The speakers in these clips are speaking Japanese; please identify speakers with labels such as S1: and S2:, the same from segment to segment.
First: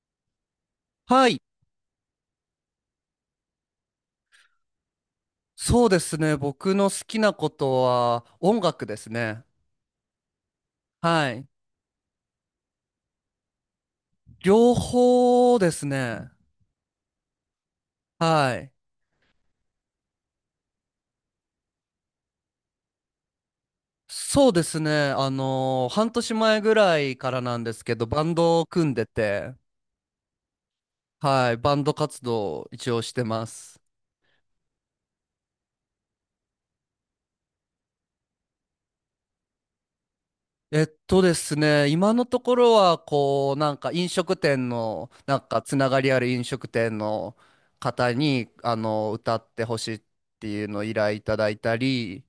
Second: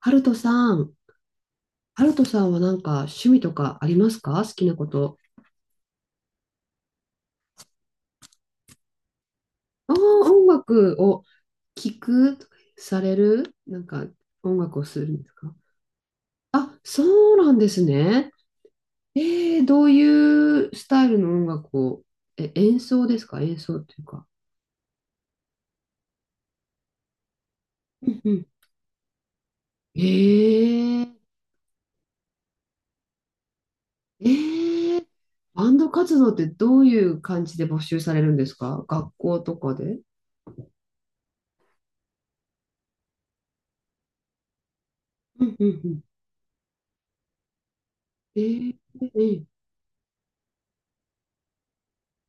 S1: ハルトさん。
S2: はい。
S1: ハルトさんはなんか趣味とかありますか？好きなこと。
S2: そうですね。僕の好きなことは音楽ですね。
S1: ああ、音楽を
S2: はい。
S1: 聴く、されるなんか音
S2: 両
S1: 楽をするんですか？
S2: 方ですね。
S1: あ、そうなんですね。
S2: はい。
S1: えどういうスタイルの音楽を、演奏ですか？演奏っていうか。
S2: そうですね。半年前ぐらいからなんですけど、
S1: うん
S2: バ
S1: う
S2: ン
S1: ん。
S2: ドを組んでて、
S1: えー、
S2: はい。バンド活動を一応してます。
S1: えー、バンド活動ってどういう感じで募集されるんですか？学校とかで。
S2: えっとですね、今のところは、こう、なんか飲食店の、な
S1: う
S2: ん
S1: ん
S2: か
S1: う
S2: つ
S1: んう
S2: なが
S1: ん。
S2: りある飲食店の方
S1: え
S2: に、あ
S1: ー、え
S2: の、歌
S1: ー、
S2: ってほしいっていうのを依頼いただいたり、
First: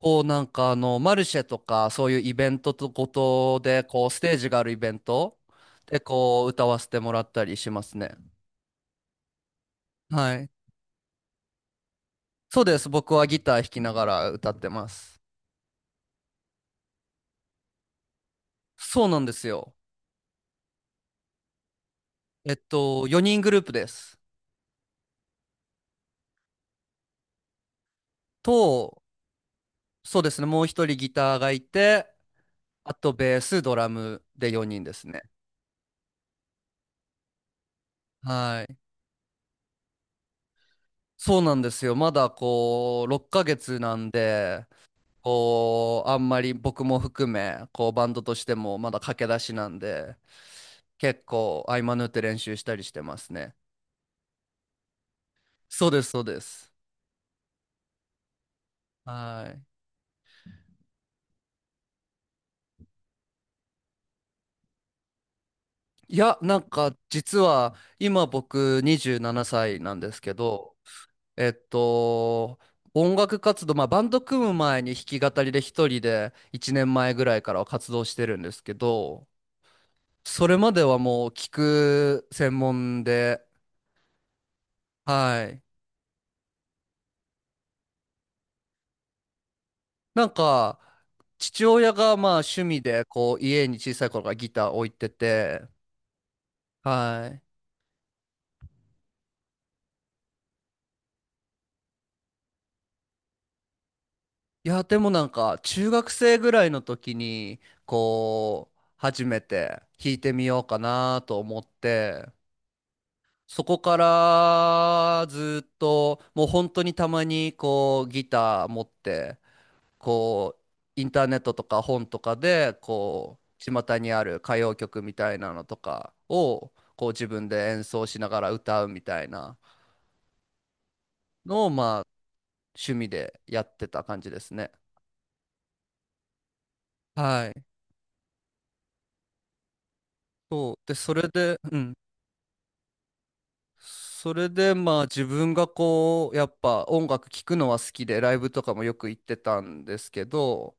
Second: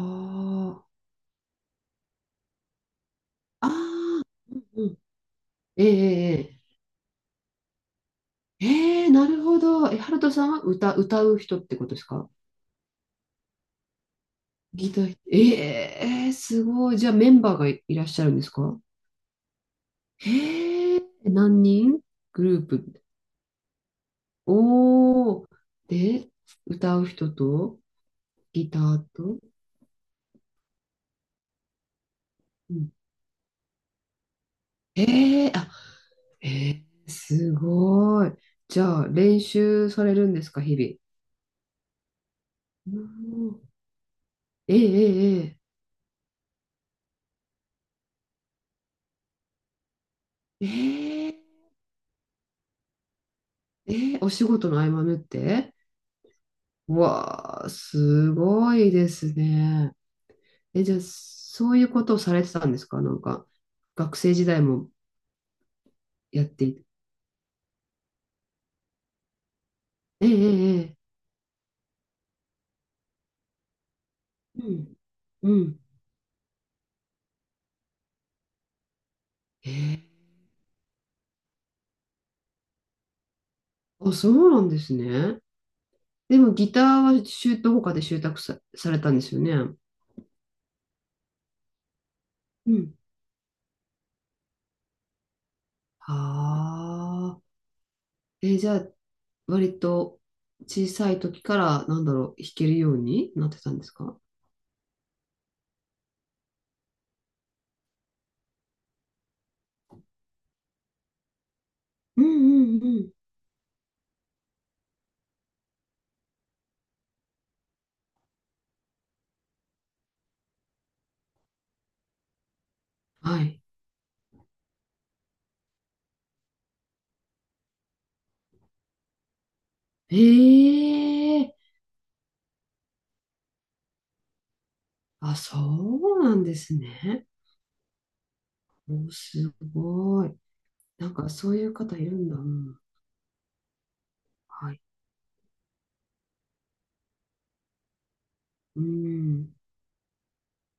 S2: こうなんかあ
S1: あ。
S2: の、マルシェとか、そういうイベントとごと
S1: あ
S2: で、こう、ス
S1: あ、
S2: テージ
S1: う
S2: があ
S1: ん
S2: るイ
S1: う
S2: ベ
S1: ん。
S2: ント
S1: え
S2: で、こう、
S1: え
S2: 歌わせてもらったりしますね。
S1: ええええ、なるほど。ハルト
S2: は
S1: さ
S2: い。
S1: んは歌う人ってことですか？
S2: そうです。僕はギター弾きながら歌ってま
S1: ギター、
S2: す。
S1: ええすごい。じゃあメンバーがいらっしゃるんですか？
S2: そうなんですよ。
S1: へえ、何人グ
S2: えっ
S1: ループ？
S2: と、4人グループです。
S1: おー。で、歌う人と、ギタ
S2: と、
S1: ーと。
S2: そうですね。もう一人ギターがいて、
S1: うん
S2: あとベース、ドラムで4人ですね。
S1: ええ、あ、ええすごい。
S2: はい。
S1: じゃあ練習されるんですか、日々。
S2: そうなんですよ。まだ
S1: う
S2: こう、6ヶ
S1: ん、
S2: 月なんで、
S1: えええ
S2: こう、あんまり僕も含め、こう、バンドとしてもまだ駆け出しなんで、
S1: え
S2: 結
S1: ええええ
S2: 構合間縫って練習したりしてますね。
S1: えー、お仕事の合間縫って？
S2: そうです、そうです。
S1: うわあ、すごいです
S2: はい。
S1: ね。じゃあ、そういうことをされてたんですかなんか、学生時代も
S2: いや、
S1: やっ
S2: な
S1: て
S2: ん
S1: いて。
S2: か、実は、今僕27歳ななさいなんです
S1: ええ
S2: け
S1: え
S2: ど、
S1: えええ、
S2: えっと、音楽活動、まあ、バンド組む
S1: う
S2: 前に
S1: ん。
S2: 弾き語り
S1: う
S2: で
S1: ん。
S2: 一人で1年前ぐらいからは活動してるんですけど、
S1: ええ、
S2: それまではもう聞く専門で、
S1: あ、そうなんですね。
S2: はい。
S1: でも、ギターは習得、他で習得さ、されたんですよね。
S2: なんか、父親がまあ趣
S1: う
S2: 味
S1: ん。
S2: で、こう、家に小さい頃からギター置いてて、は
S1: はあ。
S2: い。
S1: じゃあ、割と小さい時から、なんだろう、弾けるようになってたんですか？
S2: いや、でもなんか、中学生ぐらいの時に、こう、初めて弾いてみようかなと思っ
S1: うん
S2: て、
S1: うんうん。
S2: そこからずっと、もう本当にたまにこう、ギター持って、こうインターネットとか本とかでこ
S1: はい。
S2: う巷にある歌謡曲みたいなのとかをこう自分で演奏しながら歌うみたいな
S1: ええ、
S2: のをまあ趣味でやってた感じですね。
S1: あ、そうなんですね。
S2: はい。
S1: お、すごい。
S2: そうで
S1: な
S2: そ
S1: ん
S2: れ
S1: かそう
S2: で、
S1: いう
S2: うん、
S1: 方いるんだ。うん。
S2: それ
S1: は
S2: で
S1: い。
S2: まあ自分がこうやっぱ音楽聴くのは好きでライブとか
S1: う
S2: もよく行って
S1: ん。
S2: たんですけど、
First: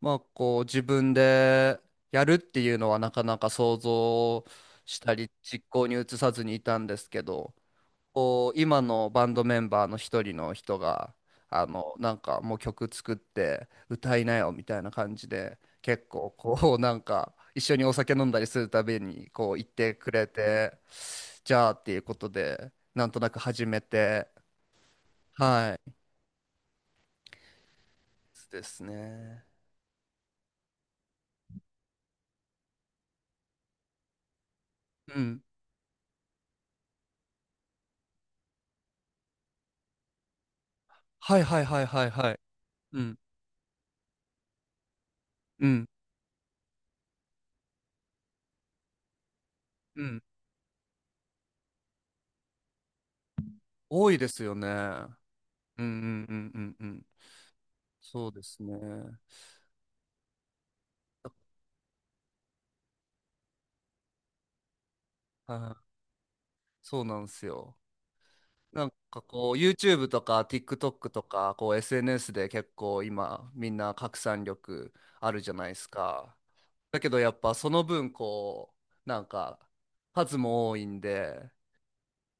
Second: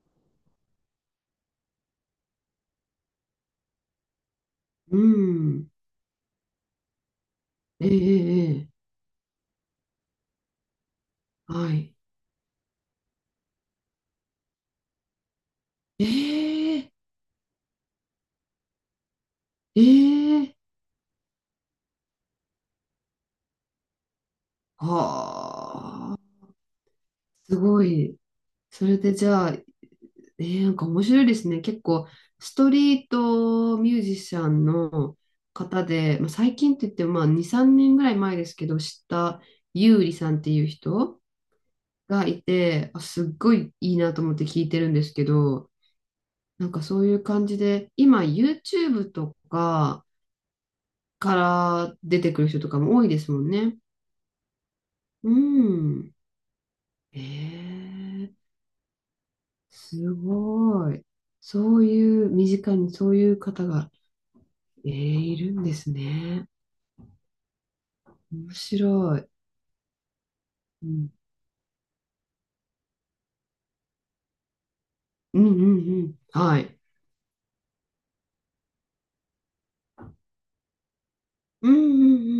S2: まあこう自分でやるっていうのはなかなか想像
S1: う
S2: したり実
S1: ん。
S2: 行に移さずにいたんですけど、
S1: え
S2: こう
S1: えええ、
S2: 今のバンドメンバーの一人の人があ
S1: はい。
S2: の、なんかもう曲作って歌いなよみたいな感じで結
S1: え
S2: 構こう
S1: え
S2: なんか一緒にお酒飲んだりするたびにこう言ってくれ
S1: ええ、
S2: て、じゃあっていうことでなんとなく始めて、はい
S1: はあ。すごい。
S2: です
S1: それでじ
S2: ね。
S1: ゃあ、ええ、なんか面白いですね。結構、ストリートミュージシャンの
S2: うん。
S1: 方で、まあ、最近って言っても、まあ、2、3年ぐらい前ですけど、知ったゆうりさんっていう人。
S2: はいはいはいはい
S1: が
S2: はい。
S1: いて、
S2: う
S1: あ、
S2: ん
S1: すっごいいいなと思って聞いてるんですけ
S2: う
S1: ど、
S2: ん
S1: なんかそういう感じで、今 YouTube と
S2: う
S1: か
S2: ん。
S1: から出てくる人とかも多いですもんね。
S2: 多いですよね。うん
S1: う
S2: う
S1: ん。
S2: んうんうんうん。
S1: え
S2: そう
S1: ー、
S2: ですね。
S1: すごい。そういう、身近にそういう方が、いるんで
S2: はい。
S1: すね。
S2: そうなんですよ。
S1: 面白
S2: なんか
S1: い。
S2: こう YouTube とか
S1: う
S2: TikTok
S1: ん、
S2: とかこう SNS で結構今みんな拡散力あ
S1: う
S2: る
S1: んう
S2: じゃないです
S1: んうん。
S2: か。
S1: はい。
S2: だけどやっぱその分こうなんか数も多いんで、
S1: うん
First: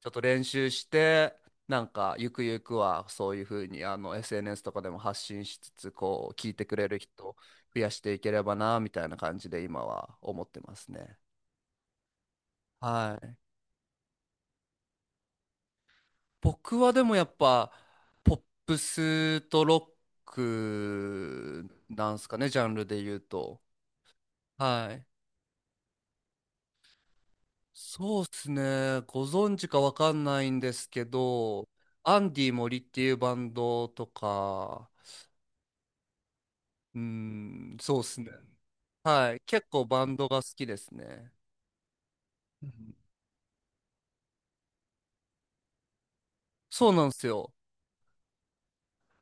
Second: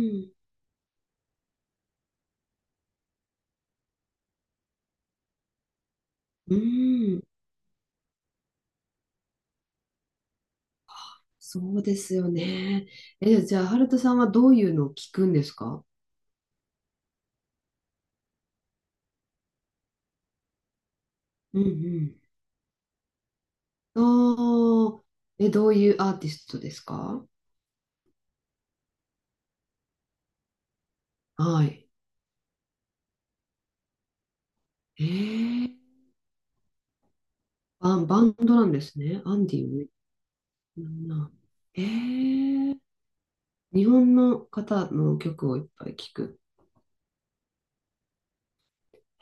S2: ちょっと
S1: ん
S2: 練習して、なんかゆくゆくはそういうふうにあの SNS とかでも発信しつつ、こう聞い
S1: うん。
S2: てくれる
S1: うん。
S2: 人を増やしていければな、みたいな感じで今は思ってますね。
S1: そうですよね。
S2: はい。
S1: じゃあ、ハルトさんはどういうのを聞くんですか？
S2: 僕はでもやっぱポップスとロッ
S1: う
S2: クなん
S1: ん
S2: すかね、ジャンルで言うと。
S1: う
S2: は
S1: ん。ああ、
S2: い。
S1: どういうアーティストですか？
S2: そうっすね。ご存知かわかんないんですけ
S1: は
S2: ど、
S1: い。
S2: アンディ・森っていうバンドとか、
S1: ええ、バ
S2: そうっ
S1: ン、
S2: す
S1: バ
S2: ね。
S1: ンドなんですね。
S2: は
S1: ア
S2: い。
S1: ンデ
S2: 結
S1: ィ
S2: 構
S1: も。
S2: バンドが好きで
S1: な
S2: す
S1: んな。
S2: ね。
S1: え
S2: うん。
S1: え、日本の方の曲をいっぱい聴く。
S2: そうなんですよ。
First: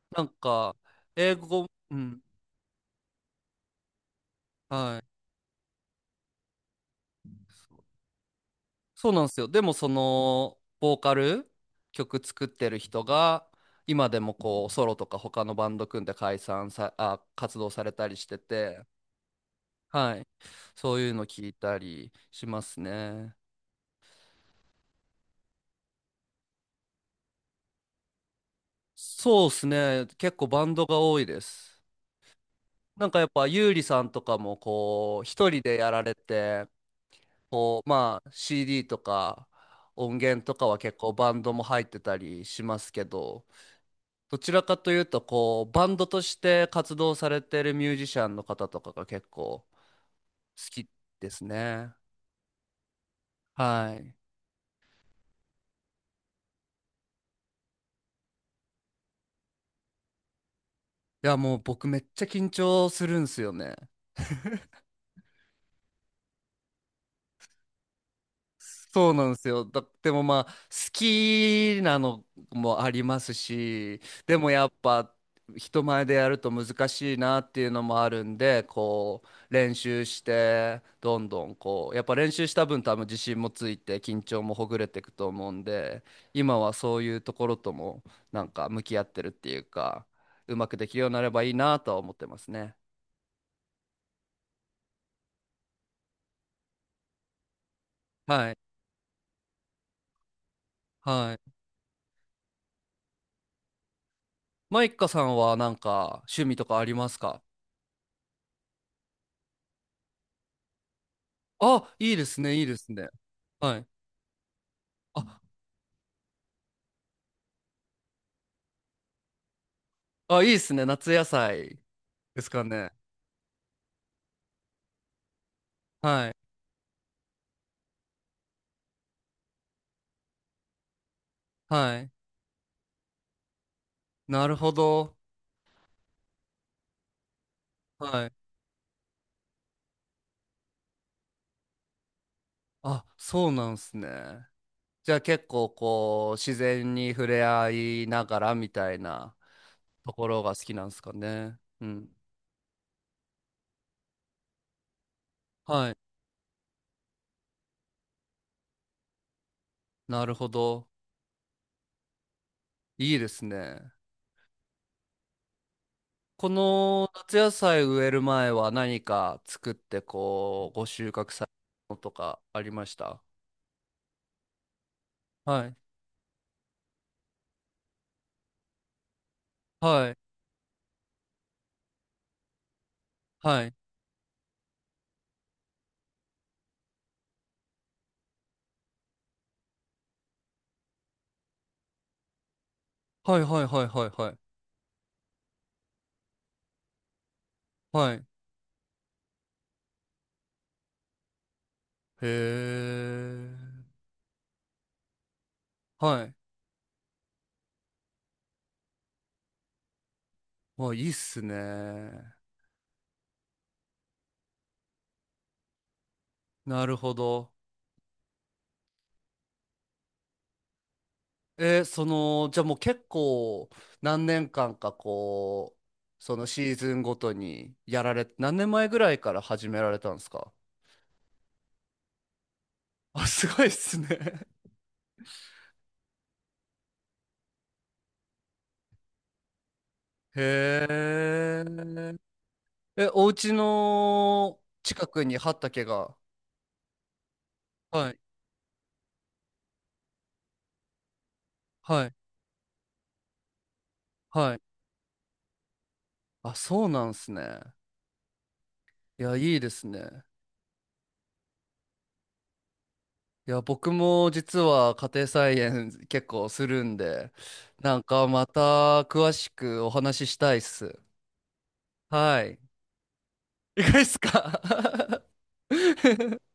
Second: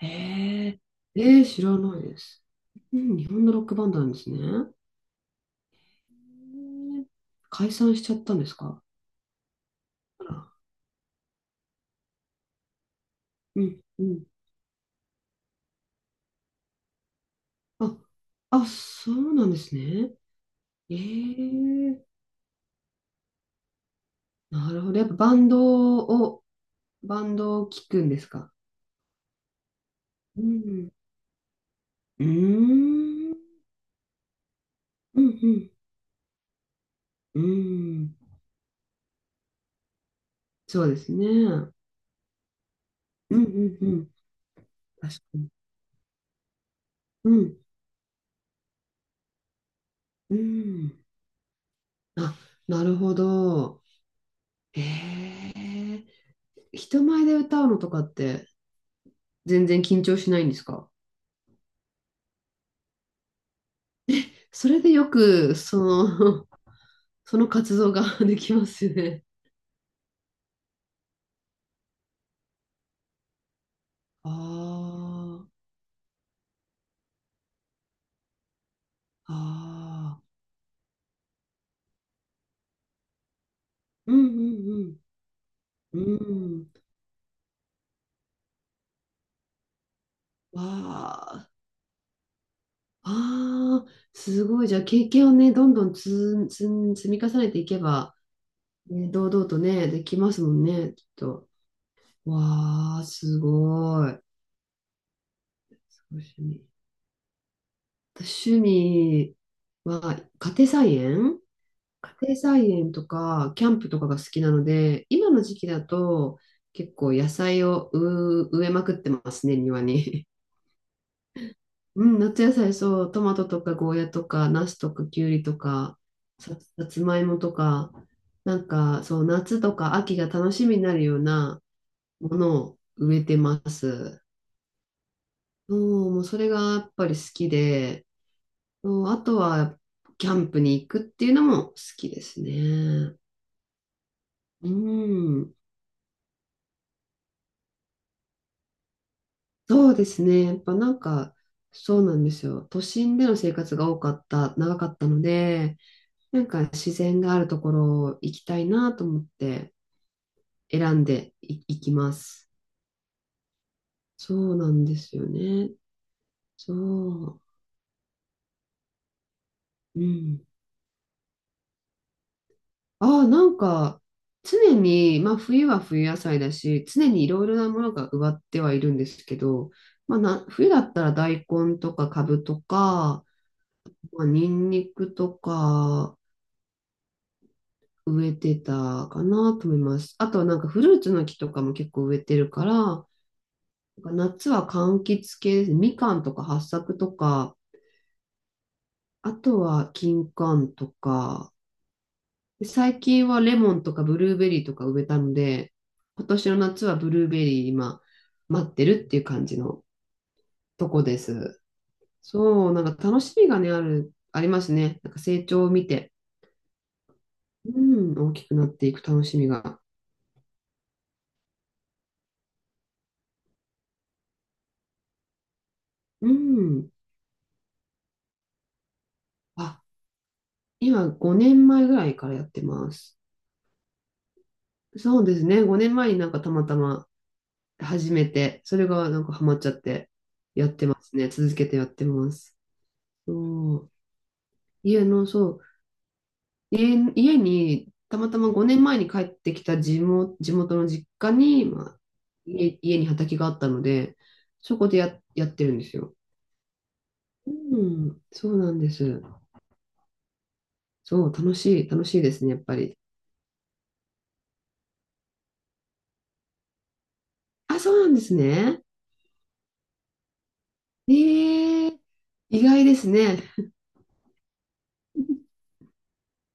S1: え
S2: なんか、
S1: え
S2: 英
S1: ええ、知
S2: 語、
S1: ら
S2: う
S1: ないで
S2: ん。
S1: す。うん、日本のロックバンドなんですね。え
S2: はい。
S1: え、解散しちゃったんですか？
S2: そうなんですよ。でもそ
S1: あら。
S2: の、ボーカル、曲作ってる人が、
S1: うん、う
S2: 今で
S1: ん。
S2: もこう、ソロとか他のバンド組んで解散さ、あ、活動され
S1: あ、
S2: たりして
S1: あ、
S2: て、
S1: そうなんですね。
S2: はい。
S1: え
S2: そういうの聞いた
S1: え、
S2: りしますね。
S1: なるほど。やっぱバンドを聴くんですか？
S2: そうですね。結
S1: う
S2: 構バンド
S1: ん。
S2: が多いです。
S1: う
S2: なんかやっ
S1: ーん。
S2: ぱ、ゆうりさんとかもこ
S1: う
S2: う、
S1: んう
S2: 一人
S1: ん。
S2: でやられて、
S1: う
S2: こう、
S1: ーん。
S2: まあ CD とか音源とかは
S1: そうで
S2: 結
S1: す
S2: 構
S1: ね。
S2: バンド
S1: う
S2: も
S1: ん
S2: 入ってたりしますけ
S1: うん
S2: ど、
S1: うん。
S2: どちらかという
S1: 確
S2: と
S1: かに。
S2: こうバンドとして活動さ
S1: う
S2: れ
S1: ん。
S2: てるミュージシャンの方とかが結構好
S1: う
S2: き
S1: ん。
S2: ですね。
S1: あ、なるほど。
S2: はい。い
S1: へえ。人前で歌うのとかって全然緊張しないんですか？
S2: やもう僕めっちゃ緊張するんすよね。
S1: それでよく、その、その活動が できますよ
S2: そう
S1: ね。
S2: なんですよ。だでもまあ好きなのもありますし、
S1: あ
S2: でもやっぱ人前でやると難しいなっていうのもあるんでこ
S1: あ。
S2: う練習し
S1: ああ。
S2: て、どんどんこうやっぱ練習した分多分自信もついて
S1: う
S2: 緊
S1: ん
S2: 張
S1: う
S2: もほぐれて
S1: ん
S2: いくと思うん
S1: う
S2: で、
S1: ん。う
S2: 今は
S1: ん。
S2: そういうところともなんか向き合ってるっていうか、うまくできるようになれば
S1: わ
S2: いいなとは思ってますね。
S1: ああ、すごい。じゃあ、経験をね、どんどん積み重ねていけば、
S2: はい。
S1: ね、堂々とね、できますもんね、きっ
S2: は
S1: と。
S2: い。
S1: わあ、すごい。
S2: マイカさんはなん
S1: す
S2: か
S1: ごい趣
S2: 趣味と
S1: 味。
S2: かありますか？
S1: 私、趣味は、家庭菜園
S2: あ、い
S1: 家
S2: いで
S1: 庭
S2: すね、いい
S1: 菜
S2: で
S1: 園
S2: す
S1: と
S2: ね。
S1: か、キャ
S2: は
S1: ン
S2: い。
S1: プとかが好きなので、
S2: あ、
S1: 今の時期だと、結構野菜を植えまくってますね、庭に。
S2: あ、いいですね。夏野菜
S1: うん、
S2: で
S1: 夏
S2: す
S1: 野
S2: か
S1: 菜、
S2: ね。
S1: そう、トマトとかゴーヤとか、ナスとかキュウリとか、
S2: はい。
S1: さつまいもとか、なんか、そう、夏とか秋が楽しみになるような
S2: はい。
S1: ものを植えてます。
S2: なるほど。
S1: そう、もうそれがやっぱり好きで、
S2: はい。
S1: そう、あとは、キャンプに行くっていうのも好きです
S2: あ、
S1: ね。
S2: そうなんですね。
S1: う
S2: じゃあ結
S1: ん、
S2: 構こう、自然に触れ合いながらみたいな
S1: そうで
S2: と
S1: す
S2: こ
S1: ね。
S2: ろ
S1: や
S2: が
S1: っ
S2: 好き
S1: ぱ
S2: なん
S1: な
S2: で
S1: ん
S2: すか
S1: か、
S2: ね。う
S1: そうな
S2: ん。
S1: んですよ。都心での生活が多かった、長かったので、
S2: はい。
S1: なんか自然があるところを行きたいなと思って
S2: なるほど。
S1: 選んでい、行きます。
S2: いいですね。
S1: そうなんですよね。
S2: この夏
S1: そ
S2: 野菜植える前は何か作って
S1: う。うん。
S2: こう、ご収穫されたのとかありまし
S1: あ
S2: た？
S1: あ、なんか常に、まあ
S2: は
S1: 冬
S2: い。
S1: は冬野菜だし、常にいろいろなものが植わってはいるんですけど、
S2: はい。
S1: まあな、冬だったら大根とかカブとか、
S2: はい。
S1: まあ、ニンニクとか植えてたかなと思います。あとはなんかフルーツの木とかも結構植えてるから、
S2: はいはいはいはいはい。
S1: 夏は柑橘系です。みかんとか八朔とか、
S2: はい。
S1: あとは金柑とか、
S2: へ
S1: 最近はレモン
S2: え。
S1: とかブルーベリーとか植えたので、
S2: は
S1: 今
S2: い。
S1: 年の夏はブルーベリー今待ってるっていう感じのと
S2: まあい
S1: こ
S2: いっ
S1: で
S2: す
S1: す。
S2: ね。
S1: そう、なんか楽しみがね、ありますね。なんか成長を見て、
S2: なるほど。
S1: うん、大きくなっていく楽しみが。
S2: えー、その、じゃあもう結構何年間かこう、
S1: う
S2: そのシー
S1: ん。
S2: ズンごとにやられ、何年前ぐらいから始め
S1: あ、
S2: られたんですか？
S1: 今5年前ぐらいからやってま す。
S2: あ、すごいっすね。
S1: そうですね。5年前になんかたまたま始めて、それがなんかハマっちゃって、やっ
S2: へ
S1: てますね。続けてやって
S2: え。
S1: ます。
S2: え、お家
S1: そう。
S2: の
S1: 家
S2: 近く
S1: の、
S2: に
S1: そう、
S2: 畑が。
S1: 家に、
S2: はい。
S1: たまたま5年前に帰ってきた地元の実家に、まあ、
S2: はい。
S1: 家に畑があったので、
S2: はい。
S1: そこでやってるんですよ。
S2: あ、そうなんす
S1: う
S2: ね。
S1: ん、そうなんで
S2: い
S1: す。
S2: や、いいですね。
S1: そう、楽しいですね、やっぱり。
S2: いや、僕も実は家庭菜園結構するんで、
S1: あ、そ
S2: な
S1: う
S2: ん
S1: なんで
S2: か
S1: す
S2: ま
S1: ね。
S2: た詳しくお話ししたいっす。
S1: ええ、
S2: はい。
S1: 意外ですね。
S2: いかがですか？